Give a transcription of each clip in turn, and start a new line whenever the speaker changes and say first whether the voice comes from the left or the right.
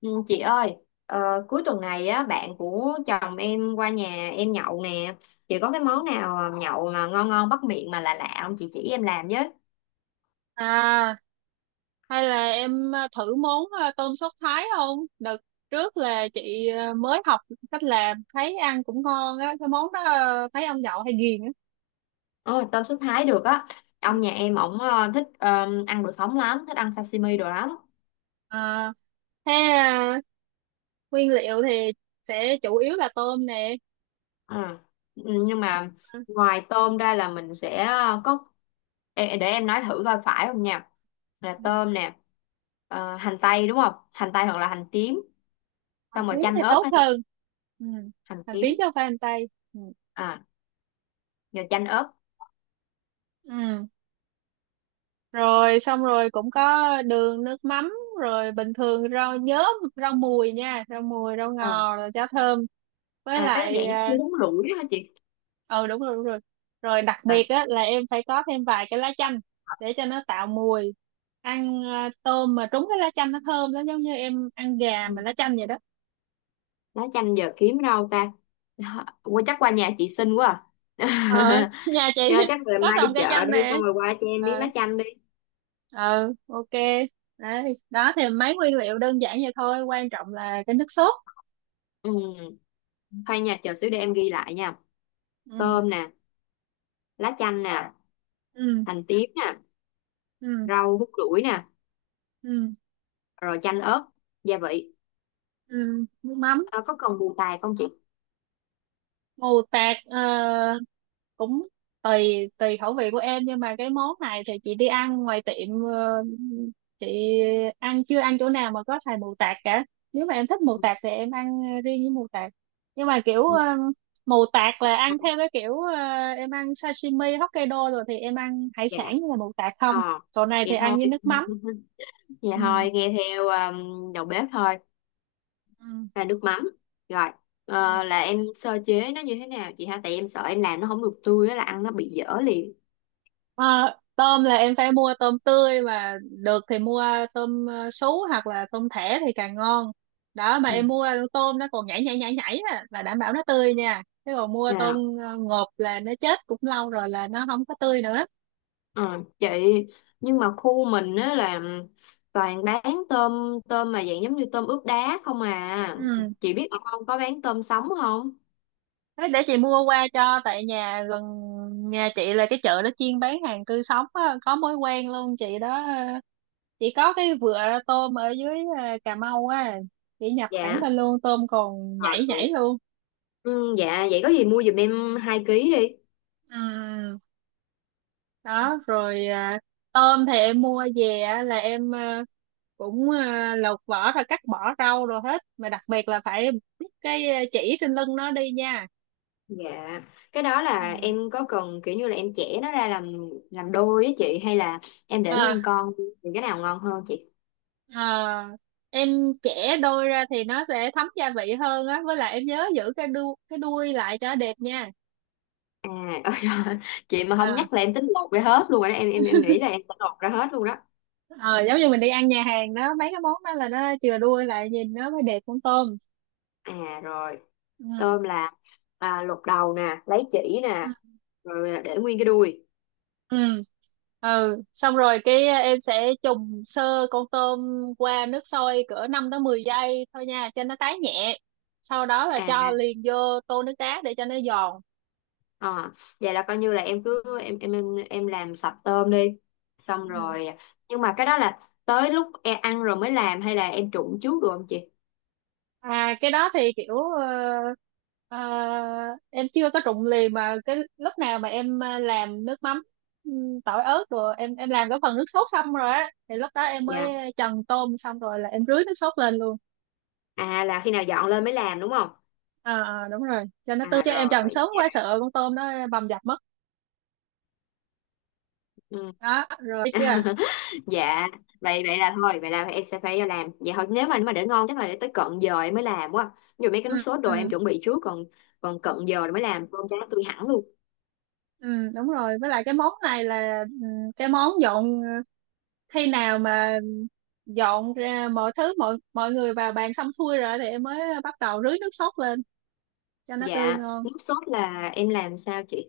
left: Ừ, chị ơi, cuối tuần này á bạn của chồng em qua nhà em nhậu nè. Chị có cái
right: Ừ.
left: món nào mà nhậu mà ngon ngon bắt miệng mà lạ lạ không, chị chỉ em làm với.
right: À, hay là em thử món tôm sốt Thái không? Đợt trước là chị mới học cách làm, thấy ăn cũng ngon á, cái món đó thấy ông nhậu hay ghiền á.
left: Ồ, tôm sốt Thái được á.
right: Ừ.
left: Ông nhà em ổng thích ăn đồ sống lắm, thích ăn sashimi đồ lắm.
right: À, thế à, nguyên liệu thì sẽ chủ yếu là tôm nè.
left: Ờ. Ừ, nhưng
right: Em
left: mà
right: à,
left: ngoài
right: ừ,
left: tôm ra là mình sẽ có. Ê, để em nói thử coi phải không nha. Là
right: ừ.
left: tôm nè, hành tây đúng không? Hành tây hoặc là hành tím,
right: Hành
left: xong rồi
right: tím
left: chanh
right: thì
left: ớt
right: tốt
left: á chị,
right: hơn. Ừ.
left: hành
right: Hành tím
left: tím.
right: cho pha hành tây. Ừ.
left: À, rồi chanh ớt.
right: Ừ. Rồi xong rồi cũng có đường nước mắm rồi bình thường rau nhớm rau mùi nha rau mùi rau
left: À,
right: ngò rồi cháo thơm với
left: à, cái
right: lại
left: dạng giống như bún rủi đó hả chị?
right: ờ đúng rồi rồi đặc biệt
left: À,
right: á là em phải có thêm vài cái lá chanh để cho nó tạo mùi ăn tôm mà trúng cái lá chanh nó thơm lắm, giống như em ăn gà
left: ừ.
right: mà lá chanh vậy đó.
left: Lá chanh giờ kiếm đâu ta? Hả, qua chắc qua nhà chị xinh quá
right: Ờ
left: à.
right: Nhà chị
left: Do chắc về
right: có
left: mai đi
right: trồng cây
left: chợ
right: chanh
left: đi
right: nè.
left: xong rồi qua cho em miếng
right: Ờ,
left: lá chanh đi.
right: ờ, ok. Đấy đó thì mấy nguyên liệu đơn giản vậy thôi, quan trọng là cái nước sốt.
left: Ừ. Thôi nha, chờ xíu để em ghi lại nha.
right: Ừ.
left: Tôm nè. Lá chanh nè.
right: Ừ.
left: Hành tím nè.
right: Ừ.
left: Rau hút lủi nè.
right: Ừ.
left: Rồi chanh ớt. Gia vị.
right: Ừ. Nước mắm
left: Ờ, có cần bù tài không chị?
right: mù tạt cũng tùy tùy khẩu vị của em, nhưng mà cái món này thì chị đi ăn ngoài tiệm, chị chưa ăn chỗ nào mà có xài mù tạt cả. Nếu mà em thích mù
left: Ừ,
right: tạt thì em ăn riêng với mù tạt, nhưng mà kiểu,
left: ừ,
right: mù tạt là ăn theo cái kiểu, em ăn sashimi Hokkaido rồi thì em ăn hải
left: dạ,
right: sản như là mù tạt không.
left: ờ
right: Chỗ này thì
left: vậy
right: ăn
left: thôi.
right: với nước mắm.
left: Vậy
right: Ừ.
left: thôi, nghe theo đầu bếp thôi.
right: Ừ.
left: Là nước mắm. Rồi.
right: Ừ.
left: Là em sơ chế nó như thế nào chị ha? Tại em sợ em làm nó không được tươi á là ăn nó bị dở liền.
right: À, tôm là em phải mua tôm tươi, mà được thì mua tôm, sú hoặc là tôm thẻ thì càng ngon. Đó mà
left: Ừ.
right: em mua tôm nó còn nhảy nhảy nhảy nhảy á, là đảm bảo nó tươi nha, chứ còn mua tôm
left: À,
right: ngộp là nó chết cũng lâu rồi, là nó không có tươi nữa.
left: ờ, chị, nhưng mà khu mình á là toàn bán tôm tôm mà dạng giống như tôm ướp đá không à.
right: Ừ.
left: Chị biết ở không có bán tôm sống không?
right: Thế để chị mua qua cho, tại nhà gần nhà chị là cái chợ nó chuyên bán hàng tươi sống á, có mối quen luôn chị đó, chị có cái vựa tôm ở dưới, Cà Mau á, chị nhập thẳng
left: Dạ.
right: lên luôn, tôm còn
left: Ờ,
right: nhảy
left: được.
right: nhảy luôn.
left: Ừ, dạ, vậy có gì mua giùm em 2 ký đi.
right: Ừ. Đó rồi. Tôm thì em mua về á, là em, cũng lột vỏ rồi cắt bỏ rau rồi hết, mà đặc biệt là phải bứt cái, chỉ trên lưng nó đi nha.
left: Dạ. Cái đó là
right: Ừ.
left: em có cần kiểu như là em chẻ nó ra làm đôi á chị, hay là em để
right: à,
left: nguyên con thì cái nào ngon hơn chị?
right: à, em chẻ đôi ra thì nó sẽ thấm gia vị hơn á, với lại em nhớ giữ cái đuôi lại cho đẹp nha.
left: À. Ôi giời, chị mà không
right: à,
left: nhắc là em tính lột ra hết luôn rồi đó. Em nghĩ là em sẽ lột ra hết luôn đó.
right: ờ, Giống như mình đi ăn nhà hàng đó, mấy cái món đó là nó chừa đuôi lại, nhìn nó mới đẹp con tôm.
left: À rồi.
right: Ừ.
left: Tôm là, à, lột đầu nè, lấy chỉ nè, rồi à, để nguyên cái đuôi.
right: Ừ. Ừ, xong rồi cái, em sẽ trùng sơ con tôm qua nước sôi cỡ 5 tới 10 giây thôi nha, cho nó tái nhẹ, sau đó là
left: À.
right: cho liền vô tô nước đá để cho nó giòn.
left: ờ, Vậy là coi như là em cứ em làm sạch tôm đi, xong
right: Ừ.
left: rồi à, nhưng mà cái đó là tới lúc em ăn rồi mới làm, hay là em trụng trước được không chị?
right: Cái đó thì kiểu, ờ, em chưa có trụng liền, mà cái lúc nào mà em làm nước mắm, ừ, tỏi ớt, rồi em làm cái phần nước sốt xong rồi á, thì lúc đó em
left: Dạ.
right: mới trần tôm, xong rồi là em rưới nước sốt lên luôn.
left: À, là khi nào dọn lên mới làm đúng không?
right: À, đúng rồi, cho nó tươi,
left: À
right: chứ em trần
left: rồi.
right: sớm quá sợ con tôm nó bầm dập mất.
left: Ừ.
right: Đó rồi biết chưa.
left: Dạ. Vậy vậy là thôi, vậy là em sẽ phải làm vậy thôi, nếu mà để ngon chắc là để tới cận giờ em mới làm quá. Dù mấy cái nước
right: Ừ,
left: sốt đồ em
right: ừ,
left: chuẩn bị trước, còn còn cận giờ rồi mới làm con cá tươi hẳn luôn.
right: ừ, đúng rồi. Với lại cái món này là, cái món dọn, khi nào mà dọn ra mọi thứ mọi mọi người vào bàn xong xuôi rồi thì em mới bắt đầu rưới nước sốt lên cho nó tươi
left: Dạ,
right: ngon.
left: nước sốt là em làm sao chị?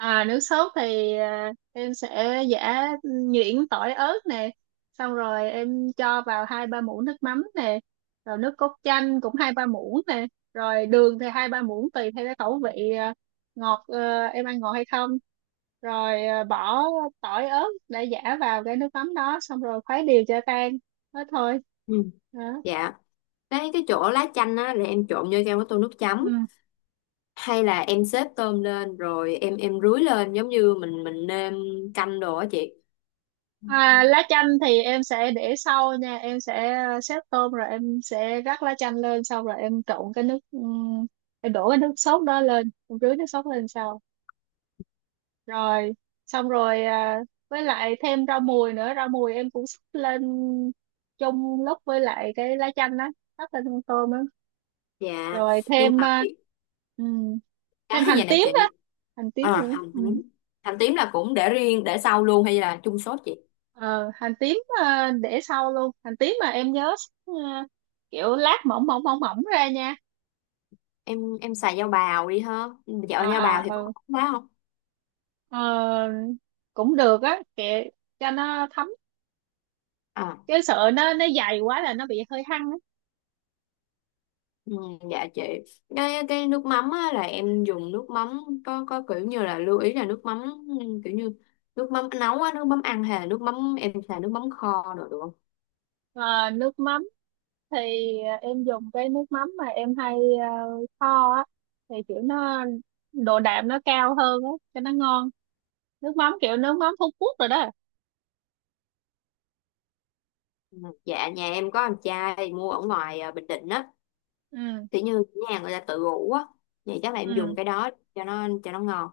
right: À, nước sốt thì, em sẽ giã nhuyễn tỏi ớt nè, xong rồi em cho vào 2-3 muỗng nước mắm nè, rồi nước cốt chanh cũng 2-3 muỗng nè, rồi đường thì 2-3 muỗng tùy theo cái khẩu vị, ngọt, em ăn ngọt hay không, rồi, bỏ tỏi ớt để giã vào cái nước mắm đó xong rồi khuấy đều cho tan thế thôi.
left: Ừ.
right: Đó.
left: Dạ. Cái chỗ lá chanh á là em trộn vô trong cái tô nước
right: Ừ.
left: chấm, hay là em xếp tôm lên rồi em rưới lên giống như mình nêm canh đồ á chị?
right: À, lá chanh thì em sẽ để sau nha, em sẽ, xếp tôm rồi em sẽ rắc lá chanh lên, xong rồi em trộn cái nước, em đổ cái nước sốt đó lên, em rưới nước sốt lên sau. Rồi xong rồi, với lại thêm rau mùi nữa, rau mùi em cũng xúc lên chung lúc với lại cái lá chanh đó, rắc lên con tôm đó.
left: Dạ.
right: Rồi
left: Nhưng mà cái
right: ừm,
left: cái
right: thêm hành
left: vậy nè
right: tím
left: chị.
right: đó, hành tím
left: À,
right: nữa.
left: hành
right: Ừ.
left: tím. Hành tím là cũng để riêng để sau luôn hay là chung sốt chị?
right: ờ Hành tím, để sau luôn. Hành tím mà em nhớ, ờ, kiểu lát mỏng mỏng mỏng mỏng ra nha.
left: Em xài dao bào đi ha? Ừ, dạo dao bào thì có
right: Ừ.
left: ngon quá không?
right: Ờ, cũng được á, kệ cho nó thấm,
left: À,
right: chứ sợ nó dày quá là nó bị hơi hăng á.
left: ừ, dạ chị. Cái nước mắm á, là em dùng nước mắm có kiểu như là lưu ý là nước mắm, ừ, kiểu như nước mắm nấu á, nước mắm ăn, hay là nước mắm em xài nước mắm kho rồi được không?
right: Ờ, nước mắm thì em dùng cái nước mắm mà em hay, ờ, kho á, thì kiểu nó độ đạm nó cao hơn á cho nó ngon, nước mắm kiểu nước mắm Phú Quốc rồi đó.
left: Ừ, dạ nhà em có em trai mua ở ngoài à, Bình Định á,
right: Ừ.
left: kiểu như nhà người ta tự ủ á, vậy chắc là em dùng
right: Ừ.
left: cái đó cho nó ngon.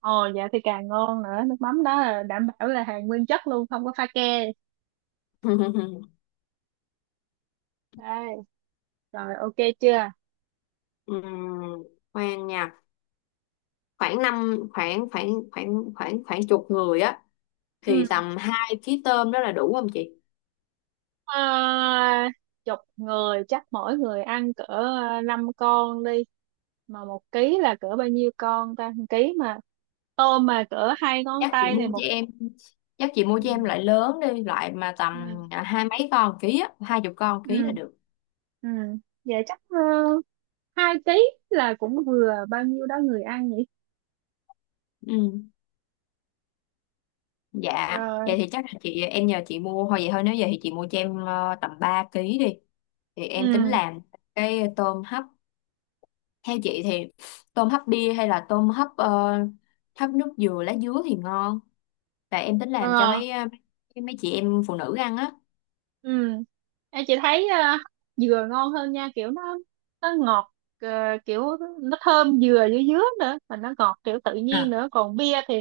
right: Ồ, dạ thì càng ngon nữa, nước mắm đó là đảm bảo là hàng nguyên chất luôn, không có pha ke. Đây rồi, ok chưa.
left: Ừm, khoan nha. Khoảng năm khoảng khoảng khoảng khoảng khoảng chục người á, thì
right: Ừ.
left: tầm 2 ký tôm đó là đủ không chị?
right: à, Chục người chắc mỗi người ăn cỡ, 5 con đi. Mà 1 ký là cỡ bao nhiêu con ta, 1 ký mà tôm mà cỡ hai ngón
left: Chắc chị
right: tay thì
left: mua
right: một.
left: cho em chắc chị mua
right: Ừ.
left: cho em loại lớn đi, loại mà tầm
right: Ừ.
left: à, hai mấy con ký á, 20 con ký là
right: Ừ.
left: được.
right: Ừ. Vậy chắc, 2 ký là cũng vừa bao nhiêu đó người ăn nhỉ.
left: Ừ. Dạ.
right: Rồi.
left: Vậy thì chắc là chị, em nhờ chị mua thôi, vậy thôi, nếu vậy thì chị mua cho em tầm 3 ký đi, thì em tính
right: Ừ.
left: làm cái tôm hấp. Theo chị thì tôm hấp bia hay là tôm hấp hấp nước dừa lá dứa thì ngon? Tại em tính làm cho
right: Ờ.
left: mấy mấy mấy chị em phụ nữ ăn á.
right: Ừ. Em, chị thấy, dừa ngon hơn nha, kiểu nó ngọt, ờ, kiểu nó thơm dừa dưới dứa nữa mà nó ngọt kiểu tự nhiên
left: À.
right: nữa, còn bia thì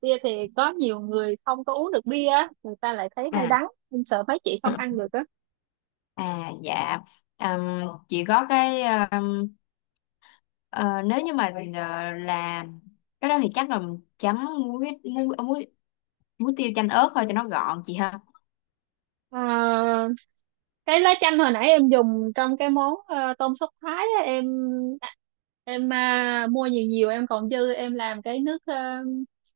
right: bia thì có nhiều người không có uống được bia á, người ta lại thấy hơi đắng, em sợ mấy chị không
left: À.
right: ăn được á.
left: À dạ. Ừm, chị có cái, ừm, ờ, nếu như mà làm cái đó thì chắc là chấm muối, muối, muối tiêu chanh ớt thôi cho nó gọn chị ha.
right: Ờ, cái lá chanh hồi nãy em dùng trong cái món, tôm sốt Thái á, em, mua nhiều nhiều em còn dư, em làm cái nước,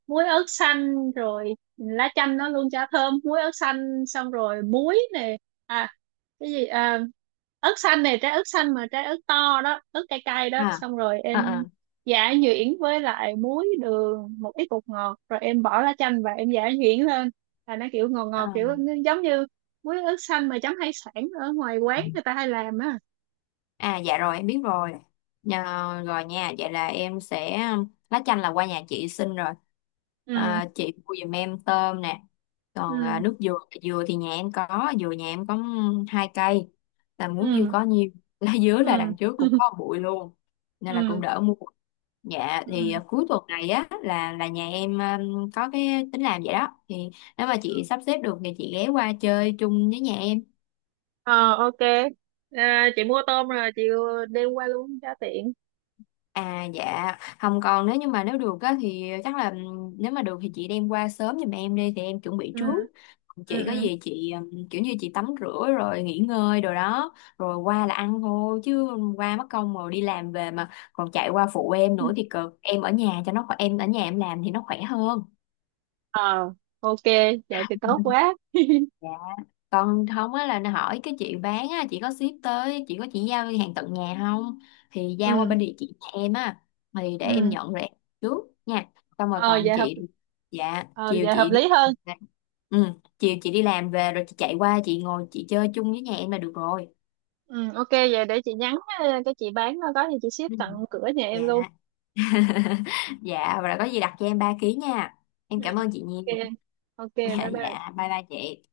right: muối ớt xanh, rồi lá chanh nó luôn chả thơm muối ớt xanh, xong rồi muối nè. à cái gì à, Ớt xanh này, trái ớt xanh mà trái ớt to đó, ớt cay cay đó,
left: À,
right: xong rồi
left: à,
right: em
left: à,
right: giả nhuyễn với lại muối đường một ít bột ngọt, rồi em bỏ lá chanh và em giả nhuyễn lên là nó kiểu ngọt ngọt, kiểu
left: à.
right: nó giống như muối ớt xanh mà chấm hải sản ở ngoài quán người ta hay làm á.
left: À dạ rồi em biết rồi. Nhờ, rồi nha, vậy là em sẽ lá chanh là qua nhà chị xin rồi.
right: Ừ.
left: À, chị mua giùm em tôm nè. Còn à,
right: Ừ.
left: nước dừa, dừa thì nhà em có, dừa nhà em có hai cây. Là muốn nhiêu
right: Ừ.
left: có nhiêu. Lá dứa là
right: Ừ.
left: đằng trước cũng có bụi luôn. Nên là cũng
right: Ừ.
left: đỡ mua. Dạ thì
right: Ừ.
left: à, cuối tuần này á là nhà em có cái tính làm vậy đó. Thì nếu mà chị sắp xếp được thì chị ghé qua chơi chung với nhà em.
right: Ờ, ok. À, chị mua tôm rồi chị đem qua luôn cho tiện.
left: À dạ, không, còn nếu như mà nếu được á thì chắc là nếu mà được thì chị đem qua sớm giùm em đi thì em chuẩn bị
right: Ừ.
left: trước. Còn
right: Ừ.
left: chị có gì chị kiểu như chị tắm rửa rồi nghỉ ngơi rồi đó, rồi qua là ăn thôi chứ. Qua mất công rồi đi làm về mà còn chạy qua phụ em
right: Ừ.
left: nữa thì cực. Em ở nhà cho nó khỏe, em ở nhà em làm thì nó khỏe hơn.
right: Ờ, ok, vậy thì tốt quá.
left: Còn không á là nó hỏi cái chị bán á, chị có ship tới, chị có, chị giao hàng tận nhà không, thì giao
right: Ừ.
left: qua bên địa chỉ nhà em á, thì để em
right: Ừ.
left: nhận rồi em trước nha. Xong rồi
right: ờ
left: còn
right: vậy hợp
left: chị dạ
right: ờ,
left: chiều
right: vậy hợp
left: chị đi
right: lý
left: làm
right: hơn.
left: về. Ừ, chiều chị đi làm về rồi chị chạy qua, chị ngồi chị chơi chung với nhà em là được rồi.
right: Ừ, ok, vậy để chị nhắn, cái chị bán nó có thì chị ship
left: Ừ.
right: tận cửa nhà
left: Dạ.
right: em luôn.
left: Dạ và có gì đặt cho em 3 ký nha. Em
right: Ừ,
left: cảm ơn chị
right: ok
left: nhiều.
right: ok
left: Dạ,
right: bye bye
left: dạ, bye bye chị.